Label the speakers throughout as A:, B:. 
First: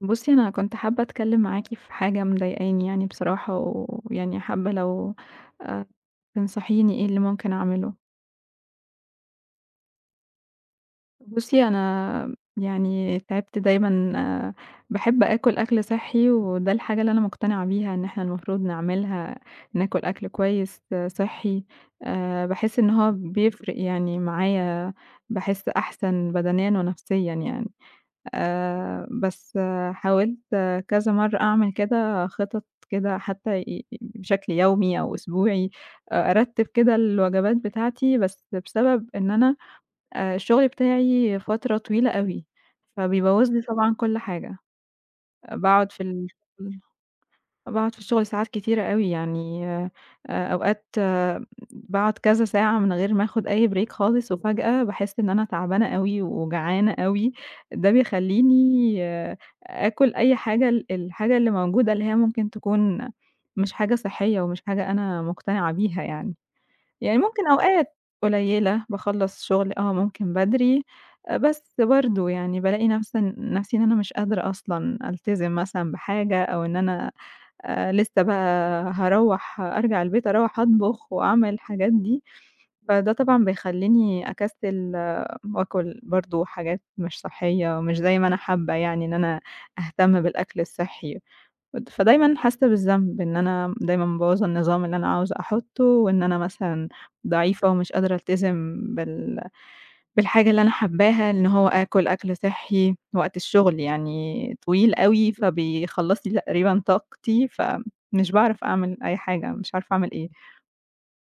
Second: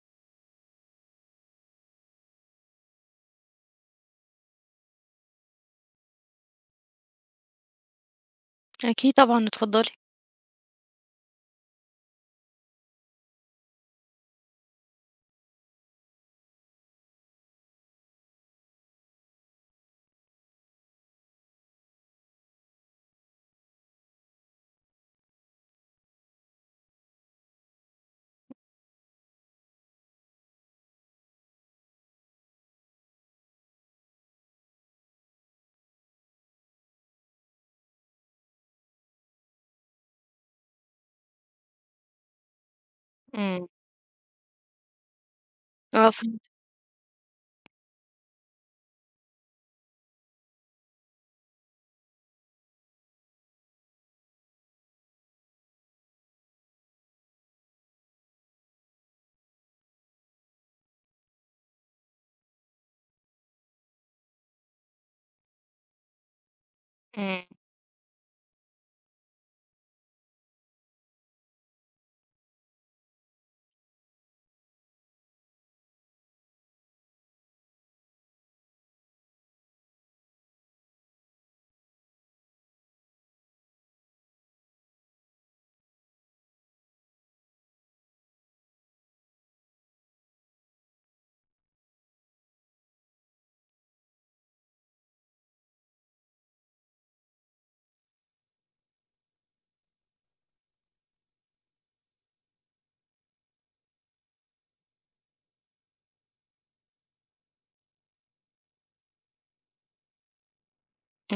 A: بُصّي، أنا كنت حابة أتكلّم معاكِ في حاجة مضايقاني يعني بصراحة، ويعني حابة لو آآ تنصحيني إيه اللي ممكن أعمله.
B: أكيد طبعًا، اتفضلي.
A: بُصّي، أنا يعني تعبت دايمًا آه، باحب آكُل أكل صحّي، وده الحاجة اللي أنا مقتنعة بيها إن إحنا المفروض نعملها، ناكل أكل كويس آه، صحّي. باحس إن هو بيفرق يعني معايا، باحس أحسن بدنيًا ونفسيًا يعني. بس آه، حاولت آه، كذا مرّة أعمل كده خطط كده حتّى بشكل يومي أو أسبوعي، أرتّب كده الوجبات بتاعتي، بس بسبب إن أنا الشغل بتاعي فترة طويلة أوي، فبيبوّظ لي
B: إمم،
A: طبعًا كل حاجة. باقعد في ال
B: فهمت.
A: باقعد في الشغل ساعات كتيرة أوي، يعني أوقات باقعد كذا ساعة من غير ما آخُد أي break خالص، وفجأة باحس إن أنا تعبانة أوي وجعانة أوي، ده بيخلّيني آه، آكُل أي حاجة الحاجة اللي موجودة اللي هي ممكن تكون مش حاجة صحّية ومش حاجة أنا مقتنعة بيها يعني. يعني
B: إمم،
A: ممكن أوقات قليّلة باخلّص شغل آه ممكن بدري. بس برضه يعني بالاقي نفسي إن أنا مش قادرة أصلًا ألتزم مثلًا بحاجة أو إن أنا لسه بقى أرجع البيت أطبخ وأعمل الحاجات دي، فده طبعًا بيخلّيني أكسّل آه، وآكل برضه حاجات مش صحّية، مش زي ما أنا حابة يعني إن أنا أهتم بالأكل الصحّي، ود فدايمًا حاسة بالذنب إن أنا دايمًا مبوّظة النظام اللي أنا عاوزة أحُطّه، وإن أنا مثلًا ضعيفة ومش قادرة ألتزم بالحاجة اللي أنا حاباها، إن هو آكل أكل صحّي، وقت الشغل يعني طويل أوي، فبيخلّص لي تقريبًا طاقتي، فمش باعرف أعمل أي حاجة، مش عارفة أعمل إيه.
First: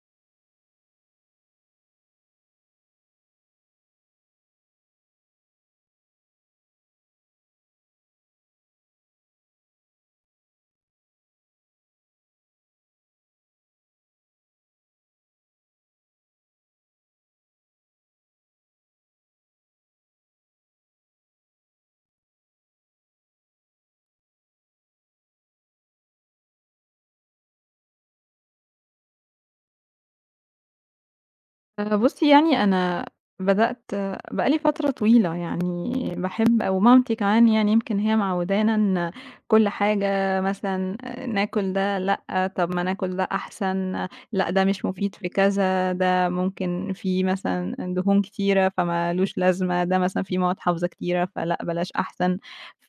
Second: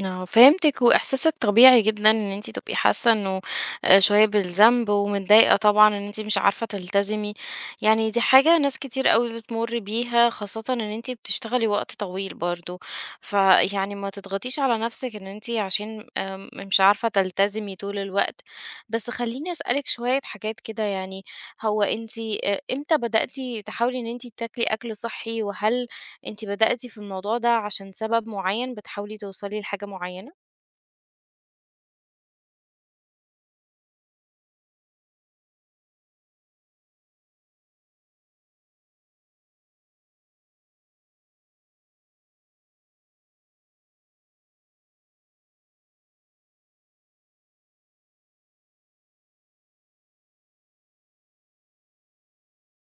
B: آه فهمتِك، وإحساسِك طبيعي جدًا إن أنتِ تبقي حاسة إنه شوية بالذنب ومتضايقة طبعًا إن أنتِ مش عارفة تلتزمي، يعني دي حاجة ناس كتير أوي بتمُر بيها، خاصةً إن أنتِ بتشتغلي وقت طويل برضه، فيعني ما تضغطيش على نفسِك إن أنتِ عشان مش عارفة تلتزمي طول الوقت. بس خلّيني أسألِك شوية حاجات كده يعني، هو أنتِ إمتى بدأتِ تحاولي إن أنتِ تاكلي أكل صحّي، وهل أنتِ بدأتِ في الموضوع ده عشان سبب معيّن، بتحاولي توصلي لحاجة معيّنة؟
A: بُصّي يعني أنا بدأت بقى لي فترة طويلة يعني باحب أو مامتي كمان يعني يمكن هي معوّدانا إن كل حاجة مثلًا آه، ناكل ده لأ، طب ما ناكل ده أحسن، آه، لأ ده مش مفيد في كذا، ده ممكن فيه مثلًا دهون كتيرة فما لوش لازمة، ده مثلًا فيه مواد حافظة كتيرة فلأ بلاش أحسن،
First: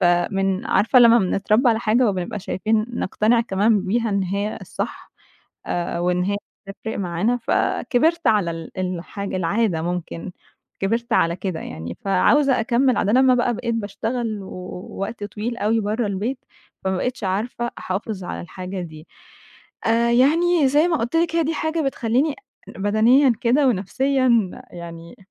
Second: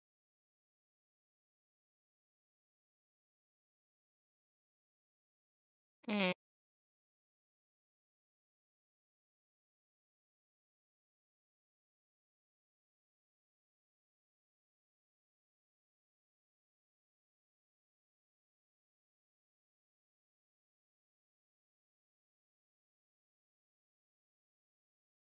A: فمن عارفة لمّا بنتربى على حاجة وبنبقى شايفين نقتنع كمان بيها إن هي الصح؟ وإن
B: إمم،
A: هي تفرق معانا، فكبرت على الحاجة العادة ممكن، كبرت على كده يعني، فعاوزة أكمّل عاد أنا لمّا بقى بقيت باشتغل ووقت طويل أوي برّه البيت، فما بقيتش عارفة أحافظ على الحاجة دي. يعني زي ما قُلت لِك هي دي حاجة بتخلّيني بدنيًا كده ونفسيًا يعني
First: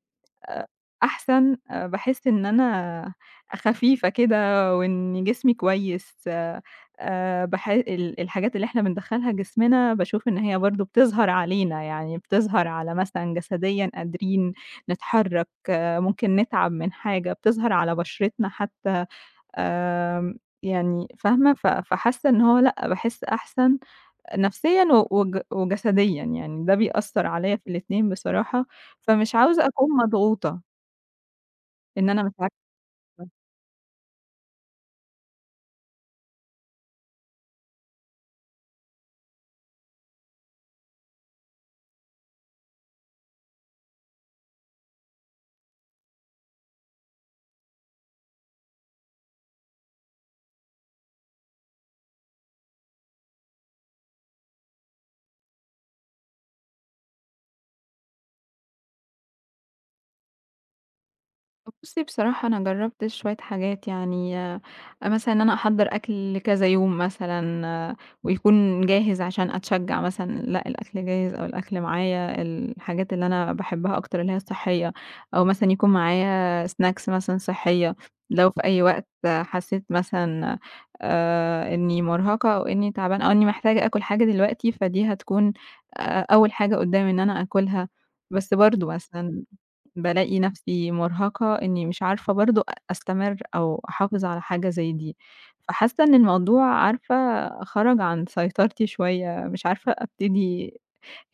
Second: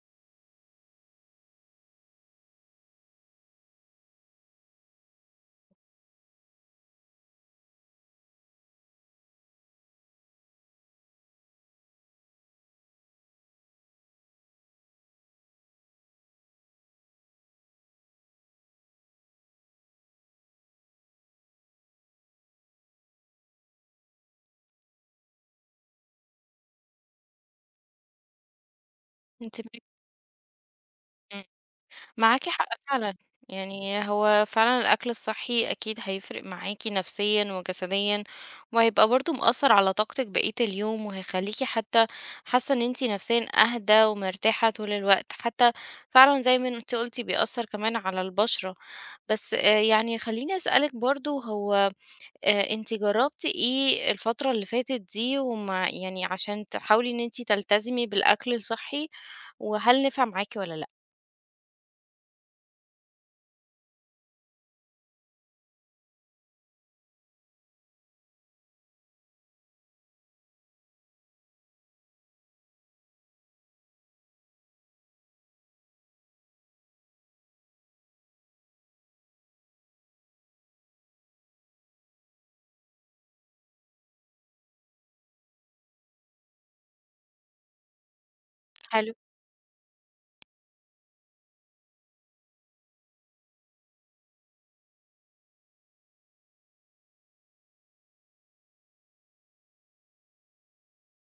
A: أحسن. باحس إن أنا خفيفة كده وإن جسمي كويس. باح ال الحاجات اللي إحنا بندخّلها جسمنا باشوف إن هي برضه بتظهر علينا، يعني بتظهر على مثلًا جسديًا قادرين نتحرّك، آه، ممكن نتعب من حاجة، بتظهر على بشرتنا حتى. يعني فاهمة؟ ف فحاسة إن هو لأ، باحس أحسن نفسيًا و وجسديًا، يعني ده بيأثّر عليّا في الاتنين بصراحة، فمش
B: أنتِ
A: عاوزة
B: معاكِ
A: أكون مضغوطة.
B: إمم،
A: إن أنا مش
B: معاكِ حق
A: عارفة.
B: فعلًا، يعني هو فعلًا الأكل الصحي أكيد هيفرق معاكِ نفسيًا وجسديًا، وهيبقى برضه مأثّر على طاقتِك بقية اليوم، وهيخلّيكِ حتى حاسة إن أنتِ نفسيًا أهدى ومرتاحة طول الوقت، حتى فعلًا زي ما أنتِ قُلتِ بيأثّر كمان على البشرة، بس يعني خلّيني أسألِك برضه هو أنتِ جرّبتِ إيه الفترة اللي فاتت دي ومع يعني عشان تحاولي إن أنتِ تلتزمي بالأكل الصحّي، وهل نفع معاكِ والّا
A: بُصّي بصراحة أنا جرّبت شوية حاجات يعني مثلًا إن أنا أحضّر أكل لكذا يوم مثلًا آه، ويكون جاهز عشان أتشجّع مثلًا لأ، الأكل جاهز أو الأكل معايا الحاجات اللي أنا باحبها أكتر اللي هي الصحّية، أو مثلًا يكون معايا snacks مثلًا صحّية، لو في أي وقت حسّيت مثلًا إنّي مرهقة أو إنّي تعبانة أو إنّي محتاجة آكل حاجة دلوقتي، فدي هتكون أول حاجة قُدّامي إن أنا آكلها، بس برضه
B: لأ؟
A: مثلًا بالاقي نفسي مرهقة إني مش عارفة برضه أستمر أو أحافظ على حاجة زي دي، فحاسة إن الموضوع عارفة خرج عن سيطرتي شوية، مش عارفة أبتدي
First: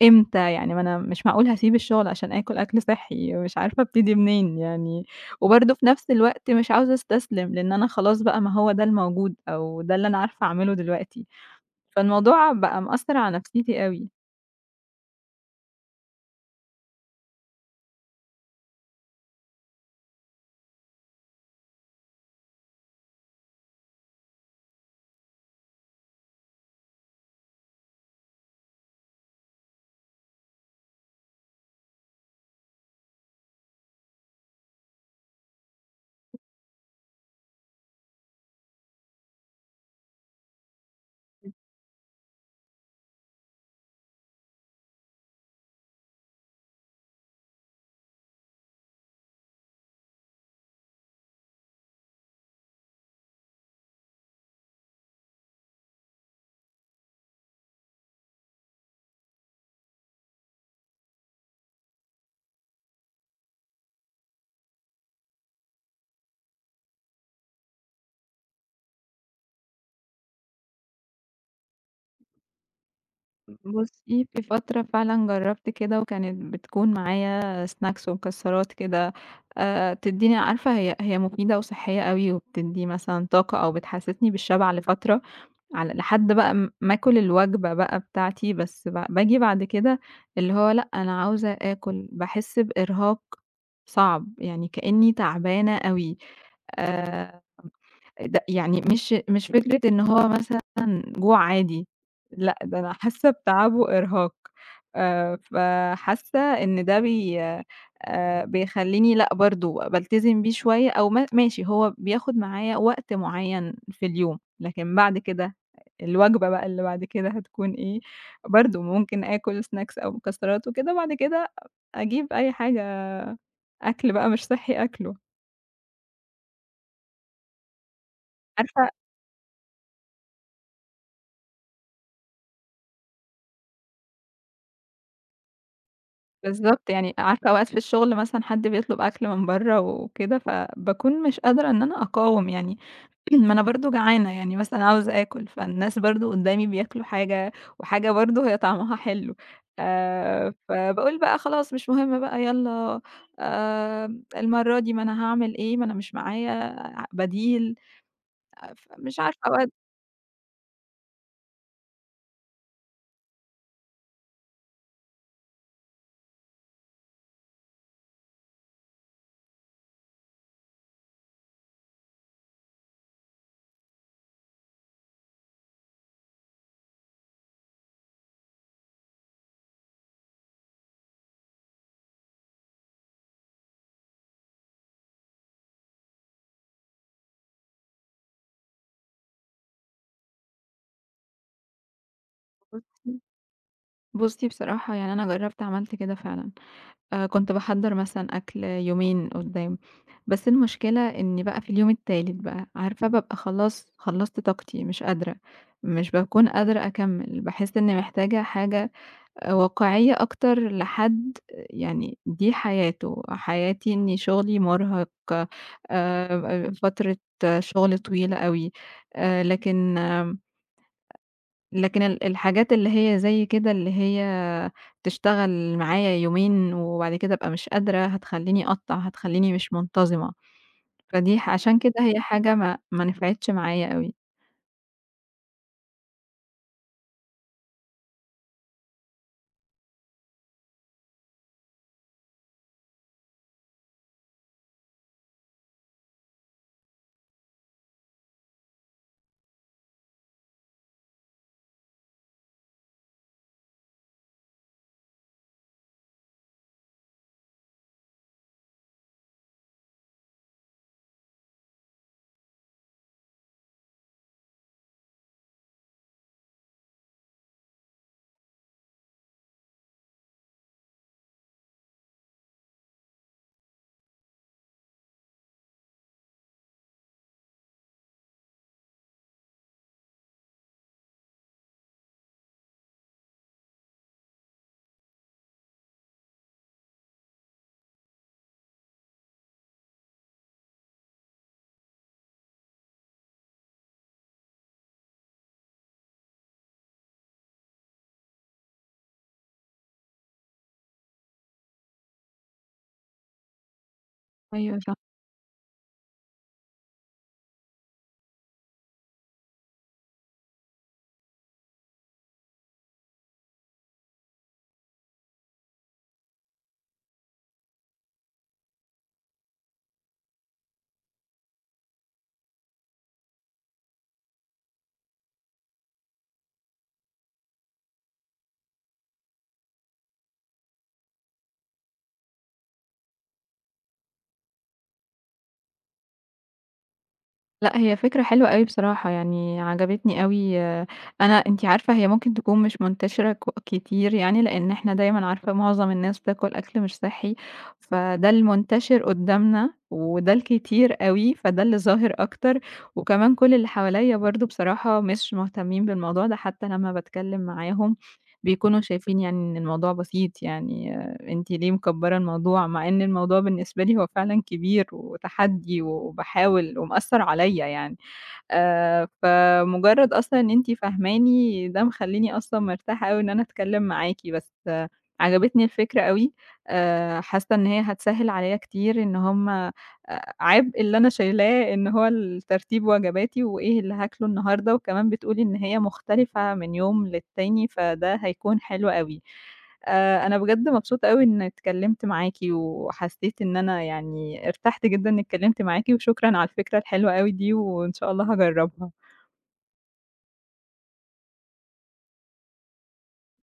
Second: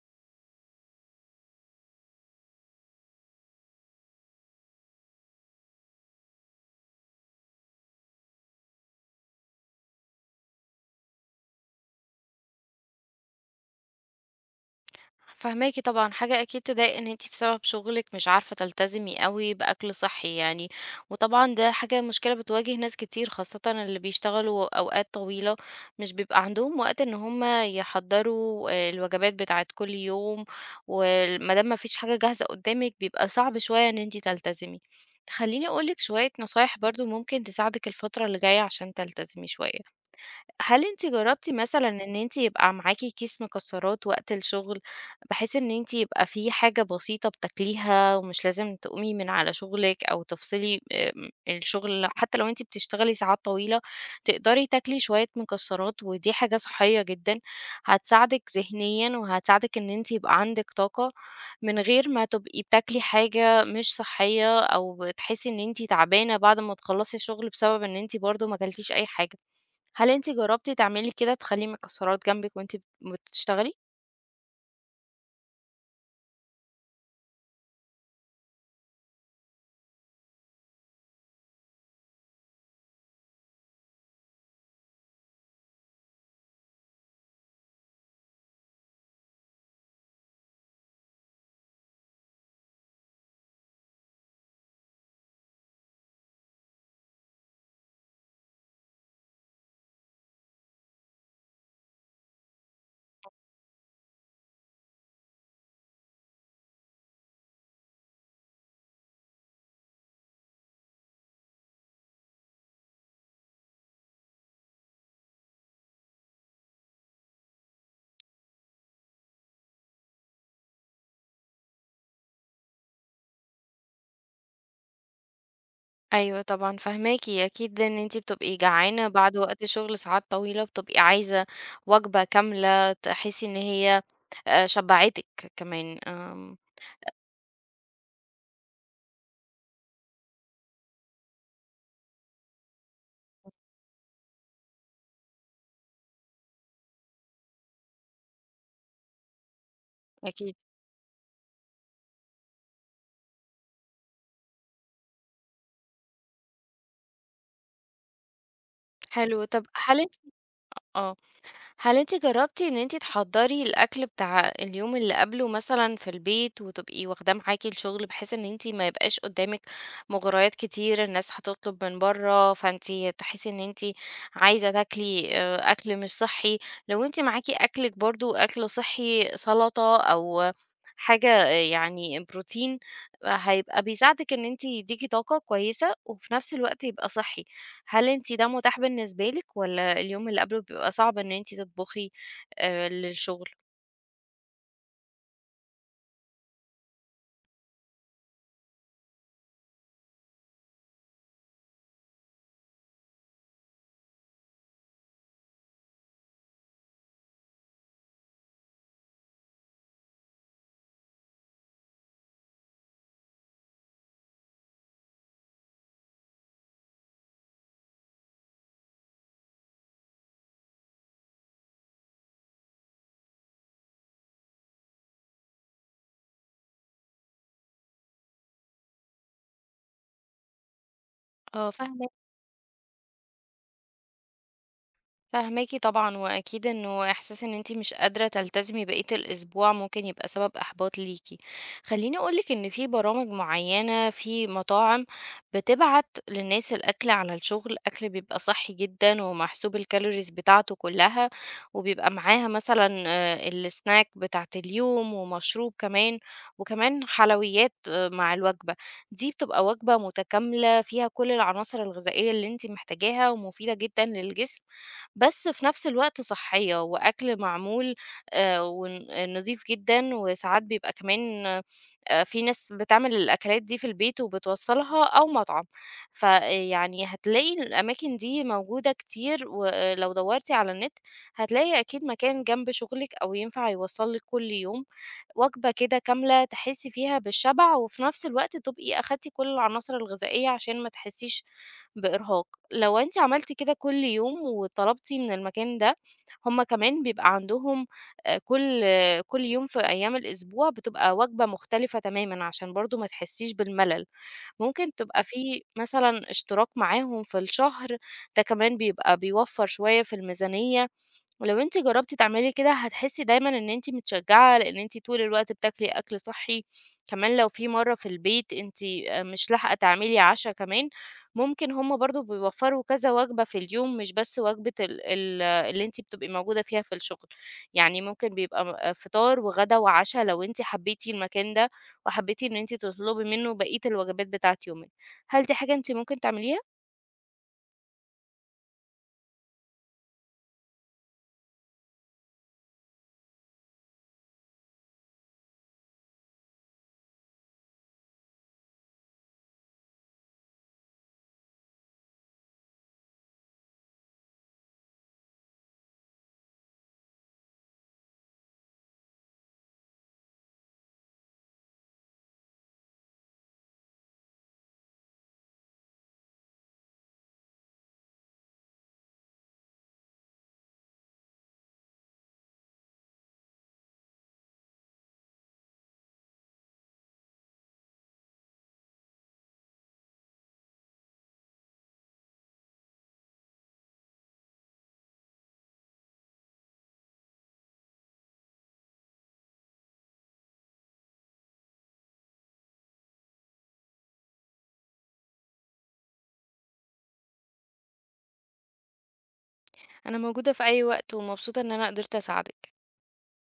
A: إمتى، يعني ما أنا مش معقول هاسيب الشغل عشان آكل أكل صحّي، مش عارفة أبتدي منين يعني، وبرضه في نفس الوقت مش عاوزة أستسلم، لإن أنا خلاص بقى ما هو ده الموجود أو ده اللي أنا عارفة أعمله دلوقتي، فالموضوع بقى مأثّر على نفسيتي أوي.
B: فهماكِ طبعًا، حاجة أكيد تضايق إن أنتِ بسبب شغلِك مش عارفة تلتزمي أوي بأكل صحّي يعني، وطبعًا ده حاجة مشكلة بتواجه ناس كتير خاصةً اللي بيشتغلوا أوقات طويلة، مش بيبقى عندهم وقت إن هُم يحضّروا الوجبات بتاعة كل يوم، ما دام ما فيش حاجة جاهزة قدّامِك بيبقى صعب شوية إن أنتِ تلتزمي. خلّيني أقول لِك شوية نصايح برضه ممكن تساعدِك الفترة اللي جاية عشان تلتزمي شوية. هل أنتِ جرّبتِ مثلًا إن أنتِ يبقى معاكِ كيس مكسرات وقت الشغل، بحيث إن أنتِ يبقى في حاجة بسيطة بتاكليها ومش لازم تقومي من على شغلِك أو تفصلي الشغل حتى لو أنتِ بتشتغلي ساعات طويلة، تقدري تاكلي شوية مكسرات ودي حاجة صحّية جدًا، هتساعدِك ذهنيًا وهتساعدِك إن أنتِ يبقى عندِك طاقة، من غير ما تبقي بتاكلي حاجة مش صحّية أو تحسّي إن أنتِ تعبانة بعد ما تخلّصي الشغل بسبب إن أنتِ برضه ما كلتيش أي حاجة. هل أنتِ جرّبتِ تعملي كده تخلّي مكسرات جنبِك وأنتِ بتشتغلي؟
A: بُصّي، في فترة فعلًا جرّبت كده وكانت بتكون معايا snacks ومكسّرات كده. تدّيني عارفة هي مفيدة وصحّية أوي وبتدّي مثلًا طاقة أو بتحسّسني بالشبع لفترة على لحد بقى ما آكُل الوجبة بقى بتاعتي، بس باجي بعد كده اللي هو لأ، أنا عاوزة آكُل، باحس بإرهاق صعب، يعني كإنّي تعبانة أوي. آآ ده يعني مش فكرة إن هو مثلًا جوع عادي، لأ، ده أنا حاسة بتعب وإرهاق. فحاسة إن ده بي بيخلّيني لأ، برضه بالتزم بيه شوية أو ما ماشي هو بياخد معايا وقت معيّن في اليوم، لكن بعد كده الوجبة بقى اللي بعد كده هتكون إيه، برضه ممكن آكل snacks أو مكسرات وكده، بعد كده أجيب أي حاجة أكل بقى مش صحّي آكله،
B: أيوه طبعًا فاهماكِ، أكيد إن أنتِ بتبقي
A: عارفة.
B: جعانة بعد وقت شغل ساعات طويلة، بتبقي عايزة وجبة كاملة تحسي إن هي شبعتِك كمان، آمم،
A: بالضبط، يعني عارفة أوقات في الشغل مثلًا حد بيطلب أكل من برّه وكده، فباكون مش قادرة إن أنا أقاوم يعني ما أنا برضه جعانة، يعني مثلًا عاوزة آكل، فالناس برضه قدّامي بياكلوا حاجة وحاجة برضه هي طعمها حلو.
B: أكيد.
A: فباقول بقى خلاص مش مهم بقى يالّا. المرّة دي ما أنا هاعمل إيه، ما أنا مش معايا بديل، فمش عارفة
B: حلو طب
A: أوقات.
B: هل أنتِ آه. هل أنتِ جرّبتِ إن أنتِ تحضّري الأكل بتاع اليوم اللي قبله مثلًا في البيت وتبقي واخداه معاكِ الشغل، بحيث إن أنتِ ما يبقاش قدّامِك مغريات كتير، الناس هتطلب من برّه، فأنتِ تحسي إن أنتِ عايزة تاكلي أكل مش صحّي، لو أنتِ معاكِ أكلِك برضه أكل صحّي سَلطة أو حاجة آه، يعني بروتين، آه، هيبقى بيساعدِك إن أنتِ يدّيكِ طاقة كويسة وفي نفس الوقت يبقى صحّي. هل أنتِ ده متاح بالنسبة لِك والّا اليوم اللي قبله بيبقى صعب إن أنتِ تطبخي
A: بُصّي
B: للشغل؟
A: بُصّي بصراحة يعني أنا جرّبت عملت كده فعلًا. كنت باحضّر مثلًا أكل يومين قدّام، بس المشكلة إني بقى في اليوم التالت بقى، عارفة بابقى خلاص خلّصت طاقتي مش قادرة، مش باكون قادرة أكمّل، باحس إني محتاجة حاجة واقعية أكتر لحد يعني دي حياته، حياتي إني شغلي مرهق. فترة شغل طويلة أوي. آآ لكن لكن الحاجات اللي هي زي كده، اللي هي تشتغل معايا يومين وبعد كده أبقى مش قادرة، هتخلّيني أقطّع، هتخلّيني مش منتظمة، فدي ح
B: آه،
A: عشان كده هي
B: فاهماكِ.
A: حاجة ما نفعتش معايا أوي.
B: فاهماكِ طبعًا، وأكيد إنه إحساس إن أنتِ مش قادرة تلتزمي بقية الأسبوع ممكن يبقى سبب إحباط ليكِ. خلّيني أقول لِك إن في برامج معيّنة، في مطاعم بتبعت للناس الأكل على الشغل، أكل بيبقى صحّي جدًا ومحسوب الcalories بتاعته كلّها، وبيبقى معاها مثلًا الsnack بتاعة اليوم ومشروب كمان، وكمان حلويات آه، مع الوجبة. دي بتبقى وجبة متكاملة فيها كل العناصر الغذائية اللي أنتِ محتاجاها ومفيدة جدًا للجسم. بس في نفس الوقت صحية وأكل معمول آه، نضيف جدا وساعات بيبقى كمان آه، في ناس بتعمل الأكلات دي في البيت وبتوصلها أو مطعم فيعني هتلاقي الأماكن دي موجودة كتير ولو دورتي على النت هتلاقي أكيد مكان جنب شغلك أو ينفع يوصلك كل يوم وجبة كده كاملة تحسي فيها بالشبع وفي نفس الوقت تبقي أخدتي كل العناصر الغذائية عشان ما تحسيش بإرهاق لو أنتِ عملتِ كده كل يوم وطلبتِ من المكان ده، هُم كمان بيبقى عندهم كل آه، كل يوم في أيام الأسبوع بتبقى وجبة مختلفة تمامًا عشان برضه ما تحسّيش بالملل،
A: أيوه،
B: ممكن تبقى في مثلًا اشتراك معاهم في الشهر، ده كمان بيبقى بيوفّر شوية في الميزانية. ولو أنتِ جربتِ تعملي كده هتحسي دايمًا إن أنتِ متشجعة، لإن أنتِ طول الوقت بتاكلي أكل صحي، كمان لو في مرة في البيت أنتِ مش لاحقة تعملي عشا كمان، ممكن هُم برضه بيوفّروا كذا وجبة في اليوم، مش بس وجبة ال ال اللي أنتِ بتبقي موجودة فيها في الشغل، يعني ممكن بيبقى آه، فطار وغدا وعشا لو أنتِ حبيتِ المكان ده، وحبيتِ إن أنتِ تطلبي منه بقية الوجبات بتاعة يومِك. هل دي حاجة أنتِ ممكن تعمليها؟
A: لأ، هي فكرة حلوة أوي بصراحة، يعني عجبتني أوي. آه، أنا أنتِ عارفة هي ممكن تكون مش منتشرة كتير يعني، لإن إحنا دايمًا عارفة معظم الناس بتاكل أكل مش صحّي، فده المنتشر قدّامنا وده الكتير أوي، فده اللي ظاهر أكتر. وكمان كل اللي حواليّا برضه بصراحة مش مهتمين بالموضوع ده، حتى لمّا باتكلم معاهم بيكونوا شايفين يعني إن الموضوع بسيط يعني. أنتِ ليه مكبّرة الموضوع، مع إن الموضوع بالنسبة لي هو فعلًا كبير وتحدي وباحاول ومأثّر عليَّ يعني. فمجرّد أصلًا إن أنتِ فاهماني ده مخلّيني أصلًا مرتاحة أوي إن أنا أتكلّم معاكِ، بس آه، عجبتني الفكرة أوي. حاسة إن هي هتسهّل عليَّ كتير إن هم عبء اللي أنا شايلاه إن هو الترتيب وجباتي وإيه اللي هاكله النهارده، وكمان بتقولي إن هي مختلفة من يوم للتاني، فده هيكون حلو أوي. أنا بجد مبسوطة أوي إني اتكلّمت معاكِ، وحسّيت إن أنا يعني ارتحت جدًا إني اتكلّمت معاكِ، وشكرًا على الفكرة الحلوة أوي دي، وإن شاء الله هاجرّبها.
B: أنا موجودة في أي وقت، ومبسوطة إن أنا قدرت أساعدِك.